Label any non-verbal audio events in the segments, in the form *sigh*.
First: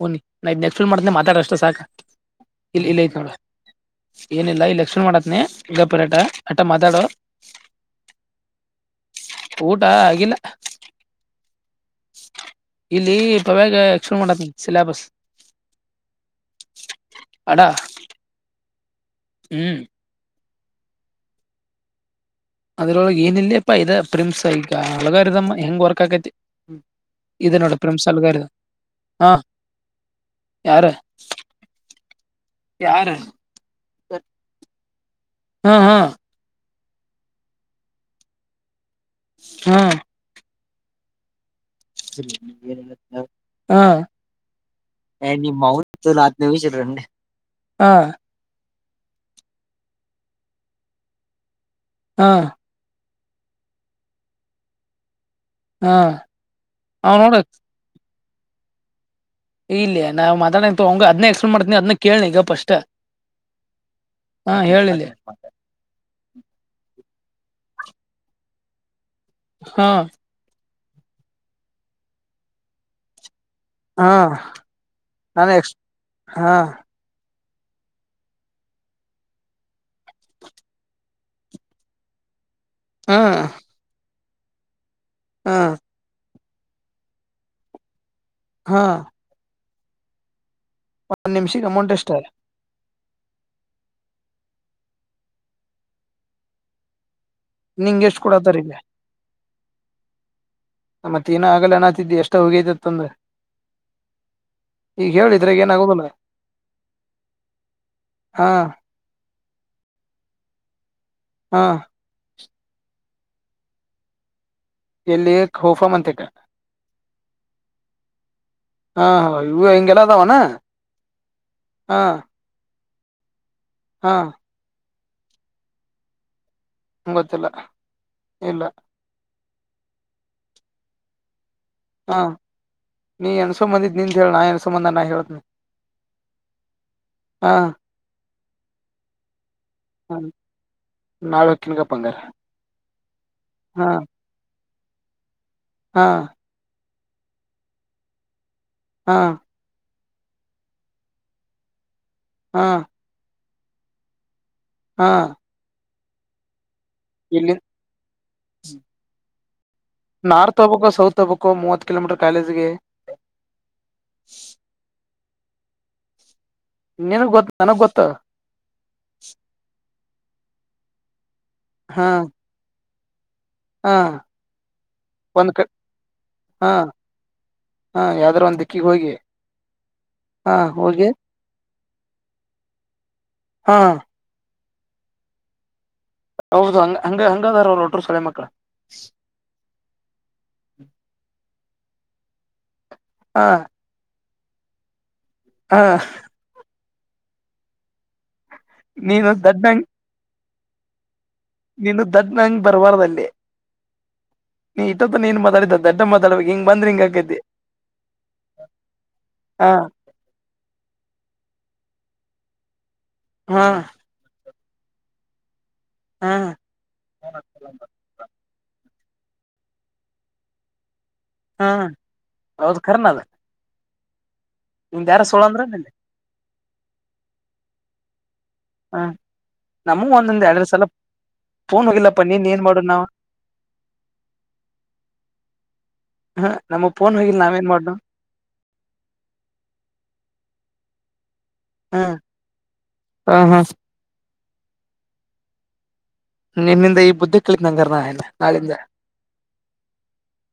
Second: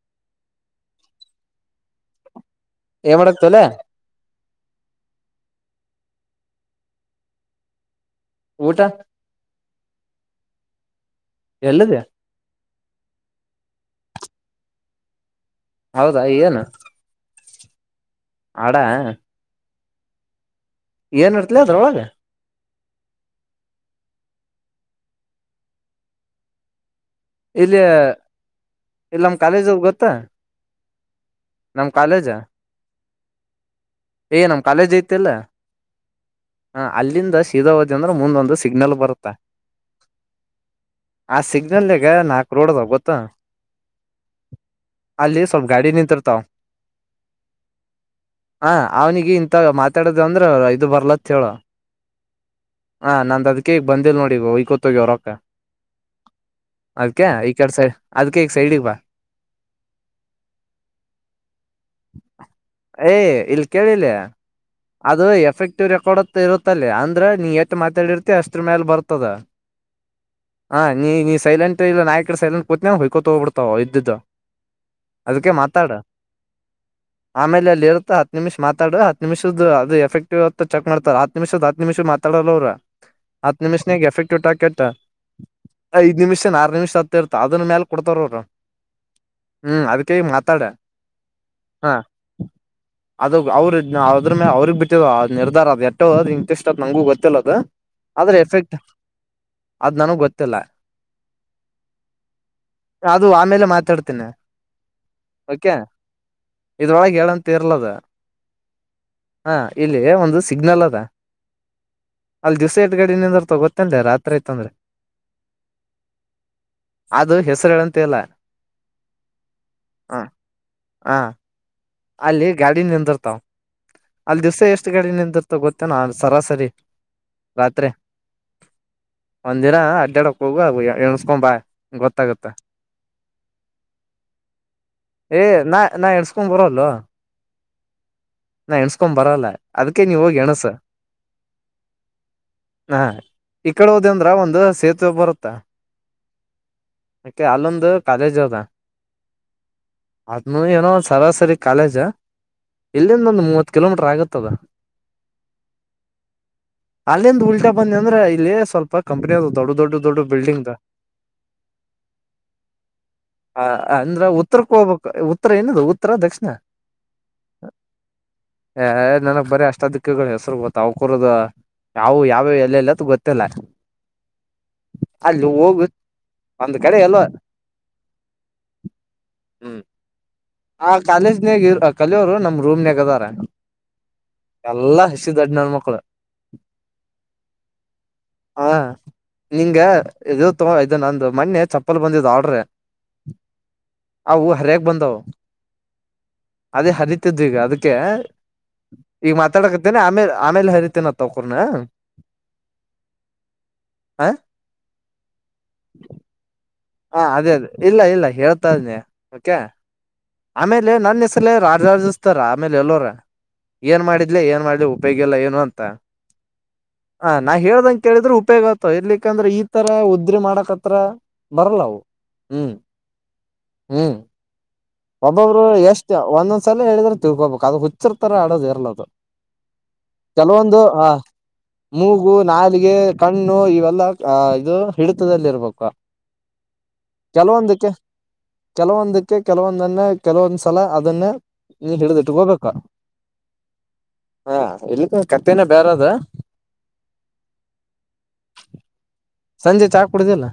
ಹಓನಿ ನಾ ನೆಕ್ಫುಲ್ ಮಾಡ್ತನೆ ಮಾತಾಡ ಅಷ್ಟೆ ಸಾಕ ಇಲ್ಲ ಇಲ್ಲ ಐತ್ ಏನ್ ನೋಡ ಮಾಡಕ್ತಲೆ ಏನಿಲ್ಲ ಇಲೆಕ್ಷನ್ ಮಾಡ ಗ ಗಪುರಾಟಾ ಆಟಾ ಮದಾಡ ಊಟ ಊಟ ಆಗಿಲ್ಲ ಎಲ್ಲಿದೆ ಇಲ್ಲಿ ಪಾವ್ಯಾಗ ಶ ಮೋಟ ಸಿಲೆಬಸ್ ಹೌದಾ ಏನು ಅಡ ಆಡ ಹ್ಮ ಏನ್ ಇರ್ತಿಲ ಅದ್ರೊಳಗೆ ಅದ್ರೊಳಗೆ ಏನ ಇಿಲ್ಲ ಅಪ್ಪಾ ಇದ ಪ್ರಿಮಸ್ ಈಗ ಹಳಗಾರದಮ್ಮ ಹೆಂಗ್ ವರ್ಕ್ ಆಕೈತಿ ಇದೆ ನೋಡ ಇಲ್ಲಿ ಪ್ರಿಮ್ಸ್ ಅಲ್ಗಾರಿದ ಹಾ ಇಲ್ಲಮ್ಮ ಕಾಲೇಜ ಗೊತ್ತ *inaudible* ನಮ್ ಕಾಲೇಜ ಚಾರ ಏ ನಮ್ ಕಾಲೇಜ್ ಐತಿಲ್ಲ ಹಾ ಹಾ ಹ ಅಲ್ಲಿಂದ ಶಿವ ಹೋದೆಂದ್ರ ಮುಂದೊಂದು ಸಿಗ್ನಲ್ ಬರ್ತ ಹಾ ಹ ಸಿಗ್ ಗ ನಾಕು ರೋಡ್ ಅದಾವ ಗೊತ್ತ ಹಾ ಅಲ್ಲಿ ನಿಮ್ಮ ಸ್ವಲ್ಪ ಅವನ್ ಗಾಡಿ ಹತ್ತು ನಿಂತಿರ್ತಾವ ನಿಮಿಷ ಇರ್ರಿ ಹಾ ಹ ಅವನಿಗೆ ಇಂತ ಡದ ಅಂದ್ರ ಇದು ಬರ್ಲತ್ ಚೋಳ ಹಾ ಹಾ ನಂದ್ ಅದಕೇಗ್ ಬಂದಿಲ್ ನೋಡಿ ವೈಕೋತ ಹೋಗ್ಯಾವ ರೊಕ್ಕ ಹಾ ಹ ನೋಡ ಅದಕ್ಕೇಗ ಸೈಡಿಗ್ ಬಾ ಇಲ್ಲ ನಾವ್ ಮಾತಾಡ ಹಂಗ ಅದ್ನ ಎಕ್ಸ್ಪ್ಲೇನ್ ಮಾಡ್ತೀನಿ ಅದನ ಕೇಳನಿ ಈಗ ಫಸ್ ಏ ಇಲ್ ಕೇಳಿಲ್ಲಿ ಹಾ ಹೇಳಿ ಯಿ ಲಿ ಅದು ಎಫೆಕ್ಟಿವ್ ರೆಕಾರ್ಡ್ ಇರುತ್ತಲ್ಲಿ ಅಂದ್ರೆ ನೀ ಎಷ್ಟು ಮಾತಾಡಿರ್ತಿ ಅಷ್ಟ್ರ ಮೇಾಲ ಬರ್ತ್ತ ಹಾ ಹಾ ನೀ ಸೈಲೆಂಟ್ ಇಲ್ಲ ನಾಯಕಡೆ ಸಲೆಟ್ ಕತವು ವೈ ಕೊತ ಹೋಗಿಬಿಡುತ ಹಾ ನ ಎ ಮಾತಾಡ ಹಾ ಆಮೇಲೆ ಅಲ್ಲಿ ಇರುತ್ತ ಹತ್ ನಿಮಿಷ ಮಾತಾಡ ಹ ನಿಮಷದ್ದ ಅದು ಎಫೆಕ್ಟಿವ್ ಆತ್ತ ಚಕ್ ಮಾಡತಾರೆ ಹತ್ ನಿಮಿಷ ಹತ್ತು ನಿಮಿದ ಮಾತಾಡಲ್ಲ ಅವರು ಹಾ ಹತ್ ನಿಮಿಷನೆಗೆ ಎಫೆಕ್ಟ್ ಹಾ *unintelligible* ಐದ ನಿಮಿಷ ಆರು ನಿಮಿಷ ಹತ್ತ ಇರ್ತ ಅದ್ರ ಮೇಲೆ ಕೊಡ್ತಾರ ಹೋಗ ಹಾ ಹ್ಮ್ ಅದಕಗ ಮಾತಾಡ ಒಂದ್ ನಿಮಿಷಕ್ಕೆ ಅಮೌಂಟ್ ಎಷ್ಟ ಅದ ಅವ್ರ ಅದ್ರ ಮೇಲೆ ಅವ್ರಗ್ ಬಿಟ್ಟದ ನಿರ್ಧಾರ ಅದು ಎಷ್ಟೋ ಅದು ಇಂಟಷ್ಟ ಅ ನಂಗೂ ಗೊತ್ತು ದು ನಿಂಗ ಎಷ್ಟ್ ಆದ್ರೆ ಕೊಡತಾರ ಈಗ ಎಫೆಕ್ಟ್ ಅದ್ ನನಗ್ ಗೊತ್ತ ತ್ತಿಲ್ಲ ಮತ್ ಏನ ಆಗಲ್ಲ ಅನ್ನತಿದ್ದಿ ಎಷ್ಟ ಹೋಗೈತಿತ್ತ ಅಂದ್ರ ಆ ಅದು ಆಮೇಲೆ ಮಾತಾಡ್ತೀನಿ ಈಗ ಹೇಳಿದ್ರಾಗ ಓಕೆ ಏನ ಆಗುದಿಲ್ಲ ಇದರೊಳಗೆ ಹೇಳುತ್ತಿರಲಿಲ್ಲ ಹಾ ಅದು ಒಂದು ಸಿಗ್ನಲ್ ಅದ ಹಾ ಅಲ್ಲಿ ದಿವಸೇಟ್ ಗಡಿನಿಂದ ಗೊತ್ತಂದೆ ರಾತ್ರಿ ಐತಂದ್ರೆ ಎಲ್ಲಿ ಹೋಫ ಮಂತಿಕ ಅದು ಹೆಸರು ಹೇಳಂತ ಇಲ್ಲ ಹ ಹ ಇ ಹ ಹಿಂಗೆಲ್ಲದಾವನಾ ಹ ಅಲ್ಲಿ ಗಾಡಿ ನಿ ತರ್ತಾ ಹಾ ಅಲ್ಲಿ ದಿವ್ಸ ಎಷ್ಟು ಡೆ ನಿಂತಿರ್ತ ಗೊತ್ತೇ ನ ಸರಾಸರಿ ಗೊತ್ತಿಲ್ಲ ಇಲ್ಲ ಒಂದು ದಿನ ಅಡ್ಡಾಡಕ್ಕ ಹೋಗು ಆಗ್ ಎಣಸ್ಕೊಂಬಾ ಹಾ ನೀ ಹೆಣುಸಂಬಂದಿದು ನಿಂದು ಹೇಳ ನಾನು ಹೇನು ಸಂಬಂಧ ನಾ ಹೇಳತನ ಲೋ ನಾ ಎಣಸ್ಕೊಂಡ್ ಬರಲ್ಲ ಅದಕ್ಕೆ ನೀವ ಹೋಗಿ ಎಣಸ ನಾಳೆ ಹೊಕ್ಕಿನ್ಗಪ್ಪ ಹಂಗಾರ ಆ ಈ ಹಾ ಕಡೆ ಹೋದ ಅಂದ್ರ ಒಂದು ಬರತಾ ಹಾ ಅಕೆ ಅಲ್ಲೊಂದು ಕಾಲೇಜ್ ಅದ ಹಾ ಅದ್ನು ಏನೋ ಸರಾಸರಿ ಕಾಲೇಜ ಹಾ ಇಲ್ಲಿಂದ ಒಂದು ಮೂವತ್ತು ಕಿಲೋಮೀಟರ್ ಆಗತ್ತದ ಹಾ ಅಲ್ಲಿಂದ ಇಲ್ಲಿ ಉಲ್ಟಾ ಬಂದಿ ಅಂದ್ರೆ ಇಲ್ಲಿ ಸ್ವಲ್ಪ ಕಂಪನಿ ಆದ ದೊಡ್ಡ ದೊಡ್ಡ ದೊಡ್ಡ ನಾರ್ತ್ ಬಿಲ್ಡಿಂಗ್ ಹೋಗ್ಬೇಕು ಸೌತ್ ಹೋಗ್ಬೇಕು ಮೂವತ್ ಕಿಲೋಮೀಟರ್ ಕಾಲೇಜ್ಗೆ ಅಂದ್ರ ಉತ್ತರಕ್ಕೆ ಹೋಗಬೇಕು ಏನ ಉತ್ತರ ದಕ್ಷಿ ನಿನಗ್ ಗೊತ್ತ *unintelligible* ನನಗ್ ಗೊತ್ತ ಏ ನನಗ್ ಬರೀ ಅಷ್ಟ ದಿಕ್ಕುಗಳ ಹೆಸರು ಗೊ ತಾವುಕುರೋದ ಹಾ ಯಾವು ಯಾವ್ಯ ಎಲ್ಲಲ್ಲ. ಇತ್ತಲ್ಲ ಹಾ ಅಲ್ಲಿ ಒಂದ್ ಕ ಹೋಗ ಹಾ ಒಂದ ಕಡೆ ಎಲ್ಲೊ ಹಾ ಯಾವ್ದಾರ ಒಂದ್ ದಿಕ್ಕಿಗ್ ಹೋಗಿ ಹ್ಮ್. ಹಾ ಆ ಹೋಗಿ ಕಾಲೇಜ್ನಗ ಕಲಿಯೋರು ನಮ ರೂಮ್ನಾಗದಾರ. ಹಾ ಎಲ್ಲಾ ಹಸಿ ದಡ್ ನನ್ಮಕ್ಳು. ಹೌದು ಹಂಗ ಹಂಗ ಹಂಗದಾರ ಅವ್ರ ಒಟ್ರು ಸೊಳೆ ಮಕ್ಳ ಹ ನಿಂಗ ಇದು ತೊ ಇದು ನಂದು ಮನ್ನೆ. ಚಪ್ಪಲ್ ಬಂದಿದ್ದ ಆಡ್ರೆ. ಹಾ ಅವು ಅರಿಯಕ್ ಬಂದವು. ಹಾ ಅದೇ ಹರಿತಿದ್ದ ಈಗ ಅದಕ್ಕೆ. ನೀನು ಈಗ ದಡ್ಡಂಗ್ ಮಾತಾಡಕತೇನೆ ಆಮೇಲೆ. ಆಮೇಲೆ ಹರಿತಿನ. ನೀನು ದಡ್ ನಂ ಬರ್ಬಾರ್ದಲ್ಲಿ. ನೀ ಇತ್ತ ನೀಏನ್ ಮಾತಾಡಿದ ದಡ್ ಮಾತಾಡಬೇಕಾಗ ಹಿಂಗ ಹಾ ಆಕೈತಿ ಅದೇ ಅದೇ ಇಲ್ಲ ಇಲ್ಲ ಹೇಳ್ತಾ ಇದನಿ ಓಕೆ ಹಾ ಆಮೇಲೆ ನನ್ನ ಹೆಸರಲೇ ರಾಜ ಇತ್ತಾರ ಆಮೇಲೆ ಎಲ್ಲೋರ. ಹಾ ಏನ್ ಮಾಡಿದ್ಲ ಏನ್ ಮಾಡಿ ಉಪಯೋಗಿಲ್ಲಲ್ಲ ಏನು ಅಂತ ಹಾ ತ ನಾ ಹೇಳ್ದಂಗ ಕೇಳಿದ್ರೆ ಉಪಯೋಗ ಆ ಇರ್ಲಿಕ್ಕಂದ್ರೆ ಈ ತರ ಉದ್ರೆ ಮಾಡಕ್ತ್ರ ಹ್ಮ ಹೌದು ಕರ್ನ ಅದ ಹ್ಮ್ ನಿಂದ ಯಾರ ಸೋಳ ಅಂದ್ರ ಒಬ್ಬೊಬ್ರು ನಿಂದ ಎಷ್ಟು ಒಂದೊ ಒಂದಸಲ ಹೇಳಿದ್ರ ತಿಳ್ಕೋಬೇಕು ಅದು ಹುಚ್ಚರ ತರ ಆಡೋದು ಹ ಇರಲದು ನಮೂ ಒಂದೊಂದ್ ಎರಡ್ ಕೆಲವೊಂದು ಸಲ ಅ ಫೋನ್ ಹೋಗಿಲ್ಲಪ್ಪ ನೀನ್ ಏನ್ ಮಾಡುದ್ ನಾವ್ ನಿನ್ನತರ ಅಳೋದು ಇರಲ್ಲ ಅದು ಕೆಲವೊಂದು ಮೂಗು ನಾಲಿಗೆ ಕಣ್ಣು ಇವೆಲ್ಲ ಇದು ಹಿಡಿತದಲ್ಲಿ ಇರ್ಬೇಕು ಹ ನಮಗ್ ಫೋನ್ ಹೋಗಿಲ್ಲ ನಾವೇನ್ ಕೆಲವೊಂದಕ್ಕೆ ಮಾಡುದ್ ಕೆಲವೊಂದಕ್ಕೆ ಕೆಲವೊಂದು ನನ್ನ ಕೆಲವೊಂದ್ ಸಲ ಅದನ್ನೇ ನೀನ್ ಹಾ ಹಿಡಿದಿಟ್ಟ ಹೋಗ್ಬೇಕಾ ಹಾ ಹಾ ಹಾ ಇಲ್ಲಿಕ ಕಥೆನೇ ಬೇರೇ ಆದ ನಿನ್ನಿಂದ ಈ ಬುದ್ಧಿ ಕಲಿತ್ ನಂಗಾರ ನಾ ನಾಳಿಂದ ಸಂಜೆ ಚಾ ಕುಡುದಿಲ್ಲ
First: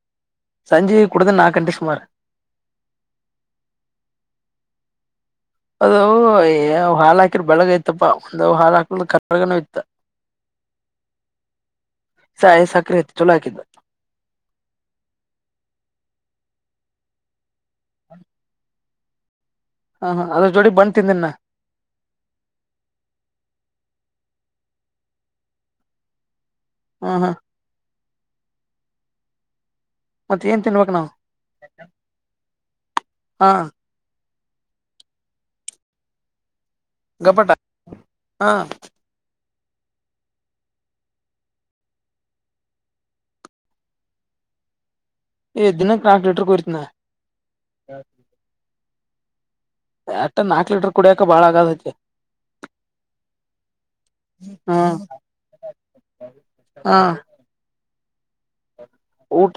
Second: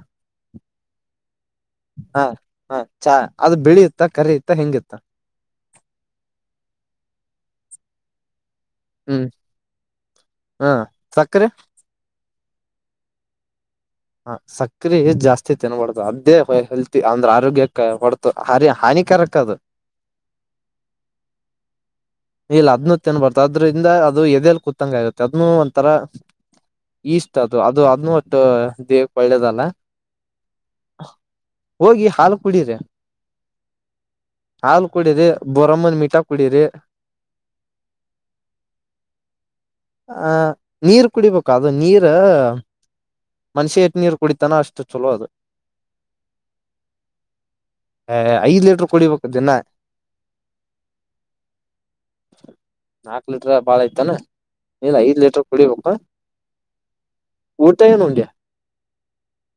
ಸಂಜೆ ಕುಡ್ದ ನಾಲ್ಕು ಗಂಟೆ ಸುಮಾರು ಹಾ ಹಾ ಚಾ ಅದು ಬೆಳಿಯುತ್ತೆ ತ್ತ ಕರಿ ಇತ್ತ ಹೆಂಗಿತ್ತ ಅದು ಹಾಲ್ ಹಾಕಿರ್ ಬೆಳಗ್ಯತಪ್ಪಾ ಹಾಳ ಹಾಕ ಹ್ಮ್ ಕಗ ಇಯತ್ತ ಹಾ ಸಕ್ಕರೆ ಸಾಯ ಸಕ್ರೆಯಿತ್ತು ಚಲೋ ಆಗಿತ್ತು ಹ ಸಕ್ರಿ ಜಾಸ್ತಿ ತಿನ್ನಬಾರದು ಅದೇ ವೈ ಹೆಲ್ತಿ ಅಂದ್ರೆ ಆರೋಗ್ಯಕ್ಕೆ ಹೊಡ್ತು ಹಾರಿ ಹಾನಿ ಕೆರಕದು ಹ ಹ ಅದ್ರ ಜೋಡಿ ಬಂದ್ತಿಂದನ್ನ ಇಲ್ಲ ಅದ್ನ್ನು ತಿನ್ಬರ್ತ ಅದ್ರಿಂದ ಅದು ಎದೆಲ್ ಕುೂತಂಗ ಆಗುತ್ತೆ ಅದ್ನ್ನು ಒಂಥರಾ ಹ್ಮ್ ಇಷ್ಟ ಹ್ಮ್ ಅದು ಅದು ಅದನೂ ದ ದೇಹಕ್ಕ ಒಳ್ಳೇದಲ್ಲ ಮತ್ ಏನ್ ತಿನ್ಬೇಕ್ ನಾವ್ ಹೋಗಿ ಹಾಲು ಕುಡೀರೆ ಹಾ ಹಾಲ್ ಕುಡೀರಿ ಬೋರಮ್ಮನ್ ಮೀಟಾ ಕುಡೀರಿ ಗಪಟ ಹಾ ಅಹ ನೀರ್ ಕುಡಿಬೇಕು ಅದು ನೀರ್ ಮನುಷ್ಯ ಎಷ್ಟ ನೀರ್ ಕುಡಿತಾನ ಅಷ್ಟು ಚಲೋ ಅದು ಏ ದಿನಕ್ಕೆ ನಾಲ್ಕು ಲೀಟರ್ ಕುರೀತಿನಿ ನಾ ಕುಡಿಬೇಕದಿನ ಎಷ್ಟ ನಾಕ್ ಲೀಟರ್ ಕುಡಿಯಕ ಬಾಳ ಆಗಾದತಿ ನಾಕ್ ಲೀಟರ್ ಬಾಳ ಆಯ್ತಾನ ಇಲ್ಲ ಹ್ಮ್ ಐದ್ ಲೀಟರ್ ಕುಡಿಬೇಕು ಹಾ *unintelligible* ಊಟ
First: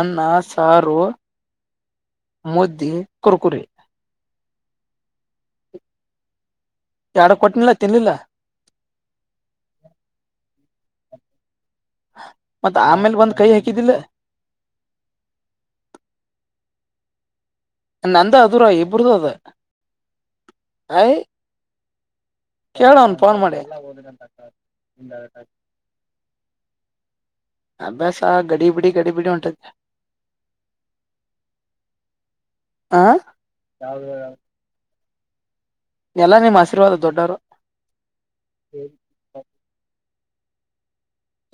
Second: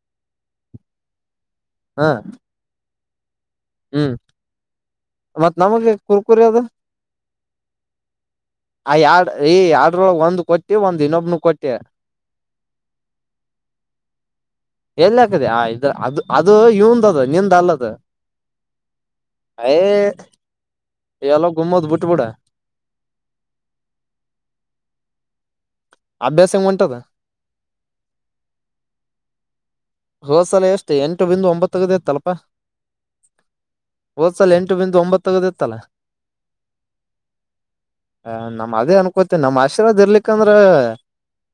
ಅನ್ನ ಸಾರು ಹಾ ಮಧ್ಯೆ ಕುರುಕುರಿ ಮತ್ತ್ ನಮಗ ಕುರಕುರಿ ಅದು ಯಾಡ ಕೊಟ್ಟನಿಲ್ಲ ತಿನ್ಲಿಲ್ಲ ಆ ಈ ಆಡ್ರ ಒಳಗೆ ಒಂದು ಕೊಚ್ಚ ಎ ಒಂದಿನ ಒ ಕೊ ಟೆ ಮತ್ ಆಮೇಲ್ ಬಂದ್ ಕೈ ಹಾಕಿದಿಲ್ಲ ಎಲ್ಲ ಹಾಕದಿ ಆ ಇದು ಅದು ಅದು. ಅದು ಇವನ್ಅದು ನೀನ್ ದಲ್ಲದು. ಇಬ್ರು ಇಬ್ಬರುದು ಆದ ಆಯ್. ಬುಡ. ಕೇಳು ಅವನು ಫೋನ್ ಮಾಡಿ. ಅಭ್ಯಾಸ ಹೆಂಗ್ ಹೊಂಟದ ಅಭ್ಯಾಸ ಗಡಿಬಿಡಿ ಗಡಿಬಿಡಿ ಹೊಂಟತಿ. ಹೋದ್ ಸಲ ಎಷ್ಟು ಎಂಟು ಬಿಂದು ಒಂಬತ್ತ ತಗದಿ ಅಂತ ಅಲ್ಪ ಹ ಹೋದ್ ಸಲ ಎಂಟು. ಒಂಬತ್ತಗದ. ತಲ ಎಲ್ಲಾ ನಿಮ್ ಆಶೀರ್ವಾದ ದೊಡ್ಡವರು ಅದೇ ಅನ್ಕೋತ ನಮ್ಮ್ ಆಶೀರ್ವಾದ ಇರಲ್ಲಿಕ್ ಯಾಕಂದ್ರೆ.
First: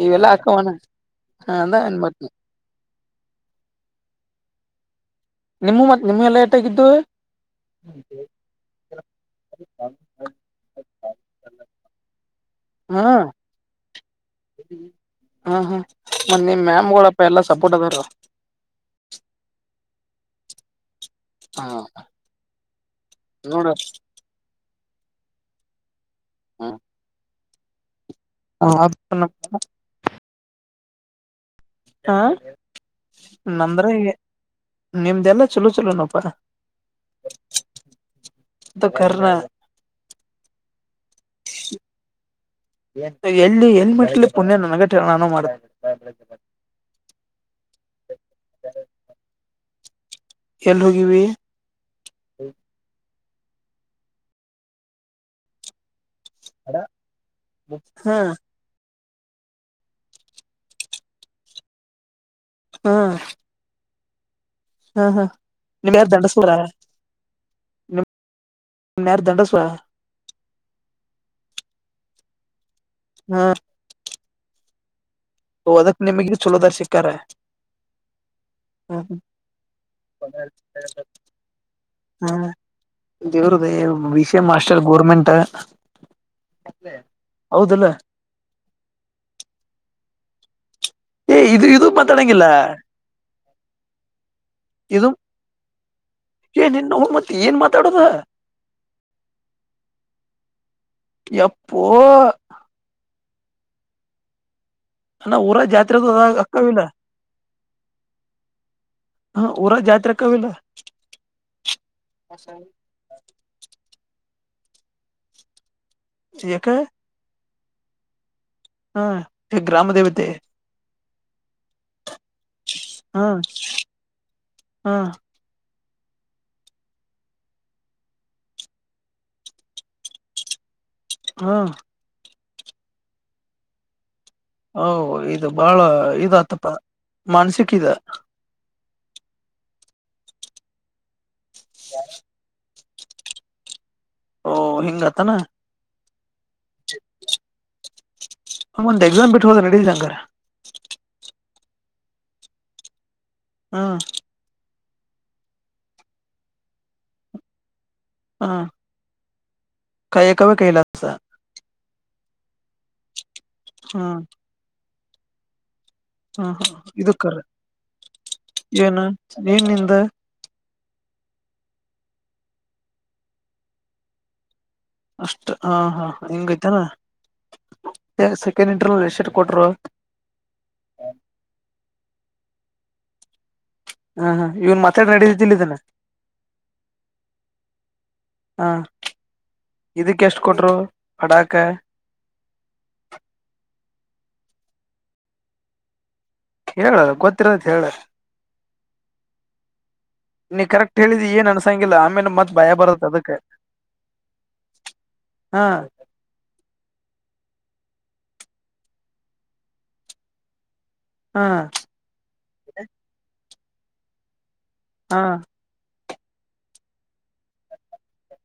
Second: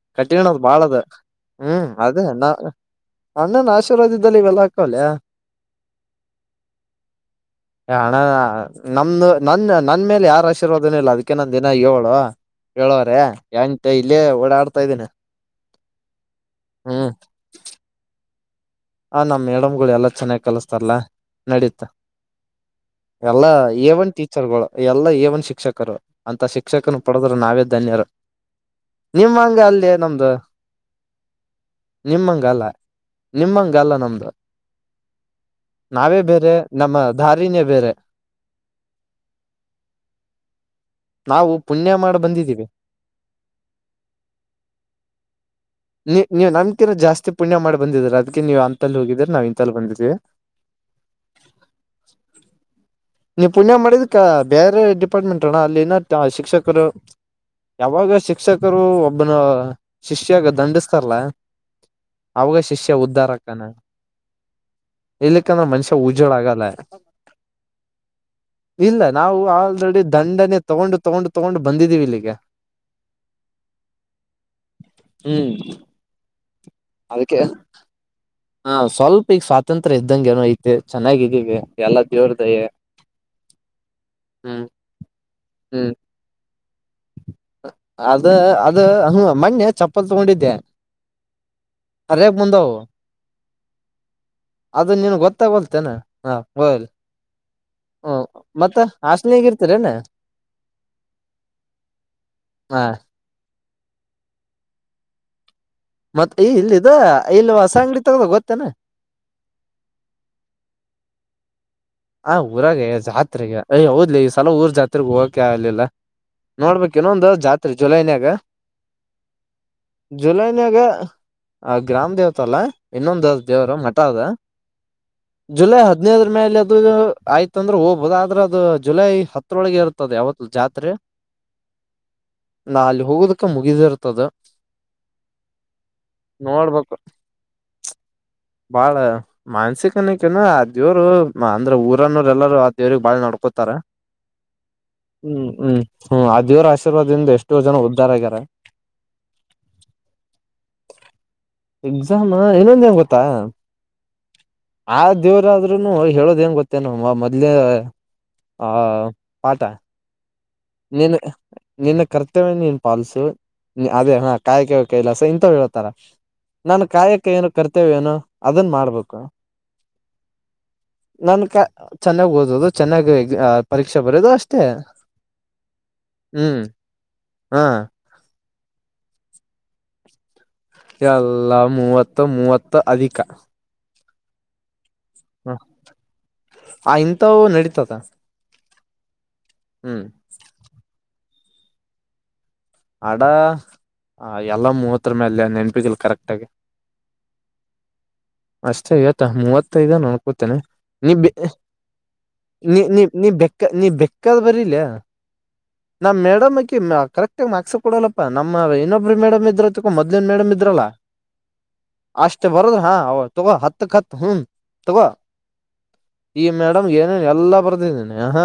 ಇವೆಲ್ಲಾ ಕಟ್ಟಿಗಣದ ಅಕ್ಕವನ ಬಾಳದ ಹ ಅಂದ ಹ್ಮ್ ಮತ್ ಅದೇ ನ. ಆಶೀರ್ವಾದ ಇದ್ದಲ್ಲಿ ಇವೆಲ್ಲ ಆಗ್ತಾವಲೇ ನಿಮ್ಮ ಮತ್ ನಿಮ್ಗೆ ಲೇಟ್ ಆಗಿದ್ದು ಅಣ್ಣಾ ನಮ ನನ್ ನನ್ನ ಮೇಲೆ ಯಾರ ಆಶೀರ್ವದನೂ ಇಲ್ಲ ಅದಕ್ಕೆ ನಾನ್ ದಿನ ಏಳು ಏಳುವರೆ ಎಂಟು ಇಲ್ಲೇ ಓಡಾಡ್ತಾ ಇದ್ದೀನಿ ಹ ಹ್ಮ ಮತ್ತೆ ನಿಮ್ಮ್ ಹ್ಮ್ ಮ್ಯಾಮ್ಗಳಪ್ಪ ಎಲ್ಲಾ ಸಪೋರ್ಟ್ ಅದಾರ ಆ ನಮ್ ಮೇಡಮ್ಗಳು ಎಲ್ಲಾ ಚೆನ್ನಾಗ್ ಕಲಸ್ತಾರಲ್ಲಾ ಹ ನಡೀತ ಎಲ್ಲಾ ನೋಡ ಏ ಒನ್ ಟೀಚರಗಳು. ಎಲ್ಲಾ ಎ ಒನ್ ಶಿಕ್ಷಕರು. ಅಂತ ಹ ಶಿಕ್ಷಕನು ಪಡೆದ್ರೆ ನಾವೇದ್ ಧನ್ಯರು ನಿಮ್ಮ ಹಂಗ ಅಲ್ಲಿ ನಮ್ದು ನಿಮ್ಮಂಗಲ್ಲ ನಿಮ್ಮಂಗ ಅಂದ್ರೆ ನಿಮ್ದೆಲ್ಲ ಚಲೋ ಚಲೋನಪ್ಪ ನಾವೇ ಬೇರೆ ನಮ್ಮ ದಾರಿನೇ ಬೇರೆ ಅದು ಕರ್ಣ ನಾವು ಪುಣ್ಯ ಮಾಡಿ ಬಂದಿದ್ದೀವಿ. ಎಲ್ಲಿ ಎಲ್ಲಿ ಮೆಟ್ಲಿ ಪುಣ್ಯ ನನಗಿಟ್ ಹೇಳು ನಾನು ಮಾಡತೀನಿ ನೀ ನೀವ್ ನೀವೇನ್ ಅಂತಲ್ಲಿ ಹೋಗಿದಿರ ನಾವು ಇಂತಲ್ಲಿ ಬಂದಿದೀವಿ. ಏಲ್ ಹೋಗಿವಿ ನೀವ್ ಪುಣ್ಯ ಮಾಡಿದಕ್ಕಾ ಬೇರೆ ಡಿಪಾರ್ಟ್ಮೆಂಟ್ ಅಣ್ಣ ಅಲ್ಲಿ ಇನ್ ಶಿಕ್ಷಕರು ಯಾವಾಗ ಹಾ ಶಿಕ್ಷಕರು ಒಬ್ಬನು ಶಿಷ್ಯಾಗ ದಂಡಸ್ತಾರಲ್ಲ ಅವಾಗ ಶಿಷ್ಯ ಹಾ ಉದ್ಧಾರಕ್ಕನ ಹಾ ಹಾ ಇಲ್ಲಕ್ಕಂದ್ರೆ ನಿಮ್ ಮನುಷ್ಯ ಯಾರ್ ಉಜೋಳ ದಂಡಸ್ವರ ಆಗಲ್ಲ ಇಲ್ಲ ನಿಮ್ ಯಾರ್ ನಾವು ದಂಡಸ್ವ ಆಲ್ರೆಡಿ ದಂಡ ಂಡೇ ತಗೊಂಡು ತಗೊಂಡು ತಗೊಂಡು ಬಂದಿದ್ದೀವಿ ಇಲ್ಲಿಗೆ *inaudible* *inaudible* ಹ್ಮ್ ಓದಕ್ ನಿಮಗ ಚಲೋದಾರ್ ಸಿಕ್ಕಾರ ಅದಕ್ಕೆ ಹ ಹ್ಮ್ ಸ್ವಲ್ಪ ಈಗ ಸ್ವಾತಂತ್ರ್ಯ ಇದ್ದಂ ಏನೋ ಐತಿ ಚೆನ್ನಾಗಿದ್ದೀವಿ ಎಲ್ಲ ಜೋವರದ ದೇವ್ರದ ವಿಷ ಮಾಸ್ಟರ್ ಗೌರ್ಮೆಂಟ್ *inaudible* *inaudible* ಹ್ಮ್ ಅದ ಅದ ಹ್ಮ ಮ್ಣೆ ಚಪ್ಪತಿ ತಗೊಂಡಿದ್ದೆ ಏ ಇದು ಇದು ಅರೇಗ್ ಮಾತಾಡಂಗಿಲ್ಲ ಮುಂದ ಅದು ಇದು ನೀನ್ ಗೊತ್ತಾಗೊಲ್ತೇನಾ ಹ ಏ ನಿನ್ನ ಮತ್ ಏನ್ ಮಾತಾಡೋದ ಹ ಮತ್ತ ಹಾಸನಗ ಇರ್ತೀರೇನಾ ಯಪ್ಪೋ ಹಾ ಅ ಊರ ಜಾಸ್ತಿ ಮತ್ತೆ ಇಲ್ಲದು ಇಲ್ಸ ಅಂಗಡಿ ತಗದ ಗೊತ್ತೇನಾ ಹ ಊರ ಜಾತ್ರೆ ಅಕ್ಕವಿಲ್ಲ ಹ ಊರಾಗ ಜಾತ್ರೆಗೆ ಅಯ ಹೌದ್ಲಿ ಸಲ ಊರ್ ಜಾತ್ರೆಗ್ ಹೋಗಕ ಯ ಆಗ್ಲಿಲ್ಲ ನೋಡ್ಬೇಕೇನೊ ಒಂದು ಜಾತಿ ಅ ಜುಲೈನ್ಯಾಗ ಹ್ಮ ಗ್ರಾಮದೇವತೆ ಜುಲೈನ್ಯಾಗ ಆ ಗ್ರಾಮ ದೇವ ಲ್ಲ ಇನ್ನೊಂದು ದೇವರು ಮಠ ಅದ ಹಾ ಜುಲೈ ಹತ್ತು ಇದ್ರ ಮೇಲೆ ಅ ಆಯ್ತಂದ್ರೆ ಹೋಗಬದ ಆದ್ರ ಅದು ಜುಲೈ ಹತ್ತರೊಳಗೆ ಇರ್ತದೆ ಯಾವತ್ತು ಜಾತ್ರೆ ಹಾ ನಾಾಲ ಹೋಗದಕ್ಕೆ ಮುಗಿದಿ ಇರ್ತದ ಹ ಇದು ಬಹಳ ಇದತ್ತಪ್ಪ ನೋಡ್ಬೇಕು ಮಾನ್ಸಿಿಕ ಬಾಳ ಮಾನಸಿಕನಿಕನು ಅ ದೇವರು ಹಾ ಅಂದ್ರೆ ಊರನ್ನೋ್ರ ಎಲ್ಲಾರೂ ದೇವ್ರಿಗೆ ಬಾಳ ನಡ್ಕೋತಾರೆ ಓ ಹಿಂಗತಾನ ಹ್ಮ್ ಅದ ದೇವರ ಆಶೀರ್ವಾದಿಂದ ಎಷ್ಟೋ ಜನ ಬಾರರ ಗಾರ ಒಂದ್ ಎಕ್ಸಾಮ್ ಬಿಟ್ಟು ಹೋದ್ರೆ ನಡಿತೀತ ಅಂಗದ್ರ ಎಕ್ಸಾಮ ಇನೊಂದ್ ಏನ್ ಗೊತ್ತ ತಾ ಹಾ ಆ ದೇವ್ರಾದ್ರೂನು ಹೇಳೋದ್ ಏನ್ ಗೊತ್ತೇನು ಮೊದ್ಲೇ ಹಾ ಆ ಆತ ಕಾಯಕವೇ ಕೈಲ ನಿನ್ನ ನಿನ್ನ ಕರ್ತ ಕರ್ತವ್ಯನ ನೀನು ಪಾಲಸು ಅದೇ ಹ್ಮ್ ಹಾ ಕಾಯಕ ಕೈಲಾಸ ಇಂತವ್ ಹೇಳ ತರ ಹ್ಮ್ ನಾನು ಕಾಯಕ್ಕೆ ಇದಕ್ಕರ ಏನು ಕರ್ತವ್ಯ ಏನೋ ಅದನ್ ಏನ ಮಾಡ್ಬೇಕು ನೀನಿಂದ ನನ್ ಕ ಚೆನ್ನಾಗ್ ಓದದು ಚೆನ್ನಾಗಿ ಎ ಪರೀಕ್ಷೆ ಬರಿಯೋದು ಅಷ್ಟೇ ಅಷ್ಟ ಹಾ ಹಾ ಹ್ಮ್ ಹಿಂಗೈತಾನ ಹಾ *unintelligible* ಎಲ್ಲ ಮೂವತ್ತು. ಮೂವತ್ತು ಅಧಿಕ. ಹಾ ಹಾ ಇವನ್ ಮತ್ತ ನಡದಿದ್ದಿಲ್ಲ ಇದನ್ನ ಆ ಇಂಥವು ನಡೀತದ ಹಾ ಹ್ಮ್ ಇದಕ್ಕೆ ಎಷ್ಟು ಕೊಟ್ರು. ಅಡಾಕ. ಹಡ ಎಲ್ಲ ಮೂವತ್ತ್ರು ಮೇಲೆ ನೆನಪಿಲ್ ಕರೆಕ್ ಹೇಳ ಗೊತ್ತಿರೋದ ಹೇಳ ಅಷ್ಟೇ ಇವತ್ತ ಮೂವತ್ತೈದ ಅನ್ಕೋತೇನೆ ನೀ ಕರೆಕ್ಟ್ ಹೇಳಿದ ಏನ್ ಅನ್ಸಂಗಿಲ್ಲ ಆಮೇಲೆ ಮತ್ ಭಯ ನೀ ಬರತ್ ನೀ ಅದಕ್ ಬೆಕ್ಕ ನೀ ಬೆಕ್ಕಾದ ಬರಿಲೆ ಹಾ ನಾ ಮೇಡಮ್ಮಕಿ ಕರೆಕ್ಟ್ ಮಕ್ಸ್ ಕೊಡಲ್ಲಪ್ಪ ನಮ್ಮ ಇನ್ನೊಬ್ಬ ಮೇಡಮ್ ಇದ್ರಲ ಮೊದ್ಲಿನ್ ಮೇಡಮ್ ಇದ್ರಲ್ಲ. ಹಾ ಅಷ್ಟೇ ಬರದ ಹಾ ಅವದು. ತು ಹತ್ತುಖತ್ ಹು. ಹಾ ಈ ಮೇಡಮ್ ಏನೇ ಎಲ್ಲಾ ಬರ್ದಿದ್ದೀನಿ ಆಹ.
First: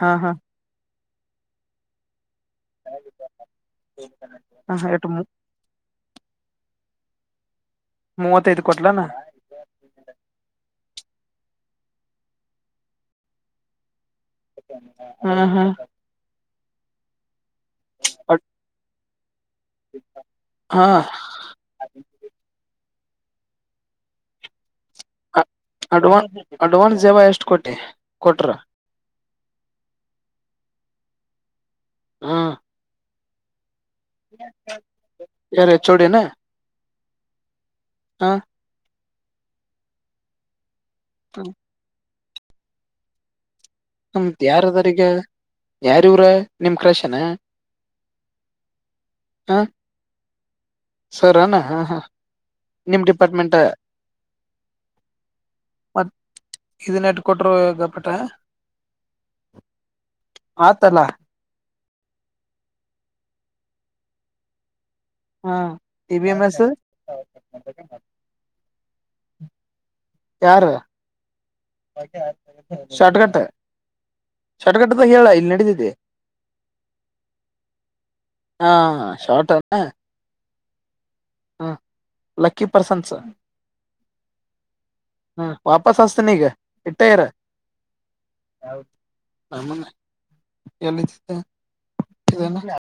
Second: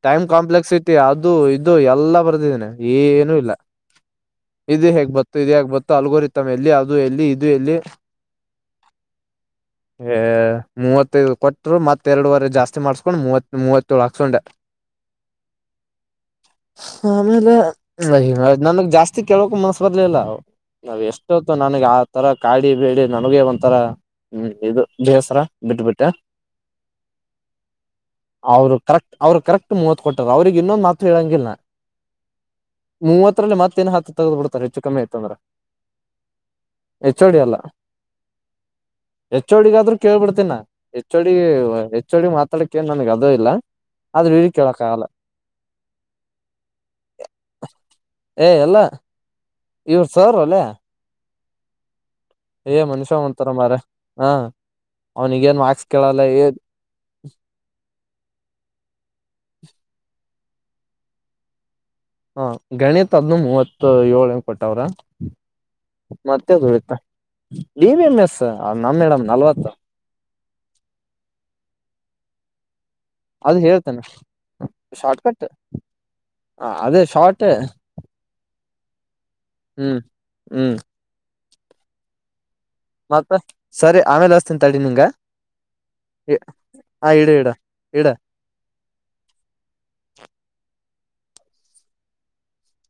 ಹಾ ಹಾ ಟೈಮ್ಕಾಂಪ್ಲೆಕ್ಸ್ ಇ ಅದು ಇದು ಎಲ್ಲ ಬರ್ದಿ ಏನೂ ಇಲ್ಲ ಇದು ಹ ಎಟ್ಟು ಹೇಗ್ ಬತ್ತು ಇದ ಹಗ್ ಬತ್ತು. ತಲ್ಗೋರಿತ್ತಮ್ಮ ಎಲ್ಲಿ ಅದು ಎಲ್ಲಿ ಇದು ಎಲ್ಲಿ. ಮೂವತ್ತೈದು ಕೊಟ್ಲಾನ ಹ ಮೂವತ್ತು. ಕೊಟ್ಟರು, ಮತ್ತೆ ಎರಡುವರೆ ಜಾಸ್ತಿ ಮಾಡಿಸ್ಕೊಂಡು ಮೂವತ್ ಮೂವತ್ ಹಾ ಹಾ ಆಮೇಲೆ ಹ ನನ್ಗ್ ಜಾಸ್ತಿ ಕೆಲಕು ಮನಸ್ಸು ಬರ್ಲಿಲ್ಲ ಹಾ ನಾವ್ ಎಷ್ಟೊತ್ತು ನನಗೆ ಆತರ ಕಾಡಿ ಬೇಡಿ ನನಗೆ ಒಂಥರಾ ಹ್ಮ್ ಇದು ಬೇಸರ ಬಿಟ್ಬಿಟ್ಟ ಅಡ್ವಾನ್ ಅಡ್ವಾನ್ಸ್ ಜವ ಎಷ್ಟ್ ಕೊಟ್ಟಿ ಕೊಟ್ರ ಅವರು ಕರೆಕ್ಟ್ ಅವರು ಕರೆಕ್ಟ್ ಮೂವತ್ ಕೊಟ್ಟವ ಅವರಿಗೆ ಇನ್ನೊಂದು ಹತ್ತು ತಿಲಂಗಿಲ್ಲ ಹಾ ಮೂವತ್ತ್ರಿಂದ ಮತ್ತ. ಹತ್ತಿನ ಹತ್ತು ತೆಗೆದು ಬಿಡ್ತಾರೆ ಹೆಚ್ಚು ಕಮ್ಮಿ ಆಯ್ತು ಅಂದ್ರೆ ಯಾರ ಎಚ್ ಓ ಡಿ ಅಲ್ಲ ಹ್ ಎಚ್ ಓಡಿಗೆ ಆದ್ರೂ ಕೇಳ್ಬಿಡ್ತೀನಿ ಹೆಚ್ಚುಡಿಯುವ ಚಡಿ ಮಾತಾಡಕ್ಕೆ ಏನ್ ನನಗೆ ಅದು ಇಲ್ಲ ಆದ್ರೆ ನಮಗೆ ಇವ್ರಿಗೆ ಕೇಳಕ್ ಯಾರಿವಗಿದ್ದಾರೆ ಆಗಲ್ಲ ಹೇಳು ಯಾರಿವರು ನಿಮ್ ಕ್ರಶ್ ಏನು ಏ ಎಲ್ಲಾ ಇವರು ಸರ್ ವಲ್ಲೆ ಸರನಾ ಹ ಹಾ ಏ ಮನುಷ್ಯ ಒಂಥರಾ ಮಾರ ಹ ಅವನಿಗೆ ಏನು ವ್ಯಾಕ್ಸ್ ಕೇಳಲ್ಲ ಏ ಅ ಆತಲ್ಲ ಹಾ ಗಣಿತ್ ಅದನ್ನು ಮೂವತ್ತು ಏಳು ಏನು ಕೊಟ್ಟವ್ರ ಹ ಟಿ ಬಿ ಎಂ ಮತ್ತೆ ಎಸ್ ಬೀಳುತ್ತಾ ಡಿ ಬಿಎಂಎಸ್ ನಮ್ ಮೇಡಂ ನಾಲ್ವತ್ತು ಲಕ್ಕಿ ಹಾಕ್ಬೇಕು ಶಾರ್ಟ್ ಕಟ್ ‌ ಅದು ಹೇಳ್ತೇನೆ ಶಾರ್ಟ್ ಕಟ್ ಅಂತ ಹೇಳು ಇಲ್ಲಿ ನಡಿತೈತಿ ಅದೇ ಶಾರ್ಟ್ ಆ ಶಾಟನಾ ಹ್ಮ ಅ ಲಕ್ಕಿ ಪರ್ಸನ್ಸ್ ಸರಿ ಆಮೇಲೆ ಹಚ್ತೀನಿ ತಡಿ ನಿಂಗ ವಾಪಸ್ ಹ್ ಹಚ್ತೀನಿ ಈಗ ಇಟ್ಟ ಹಾ ಇರ ಇಡು ಇಡು ಇಡು ಯಾವಾಗ ಮೊನ್ನೆ ಇಲ್ಲ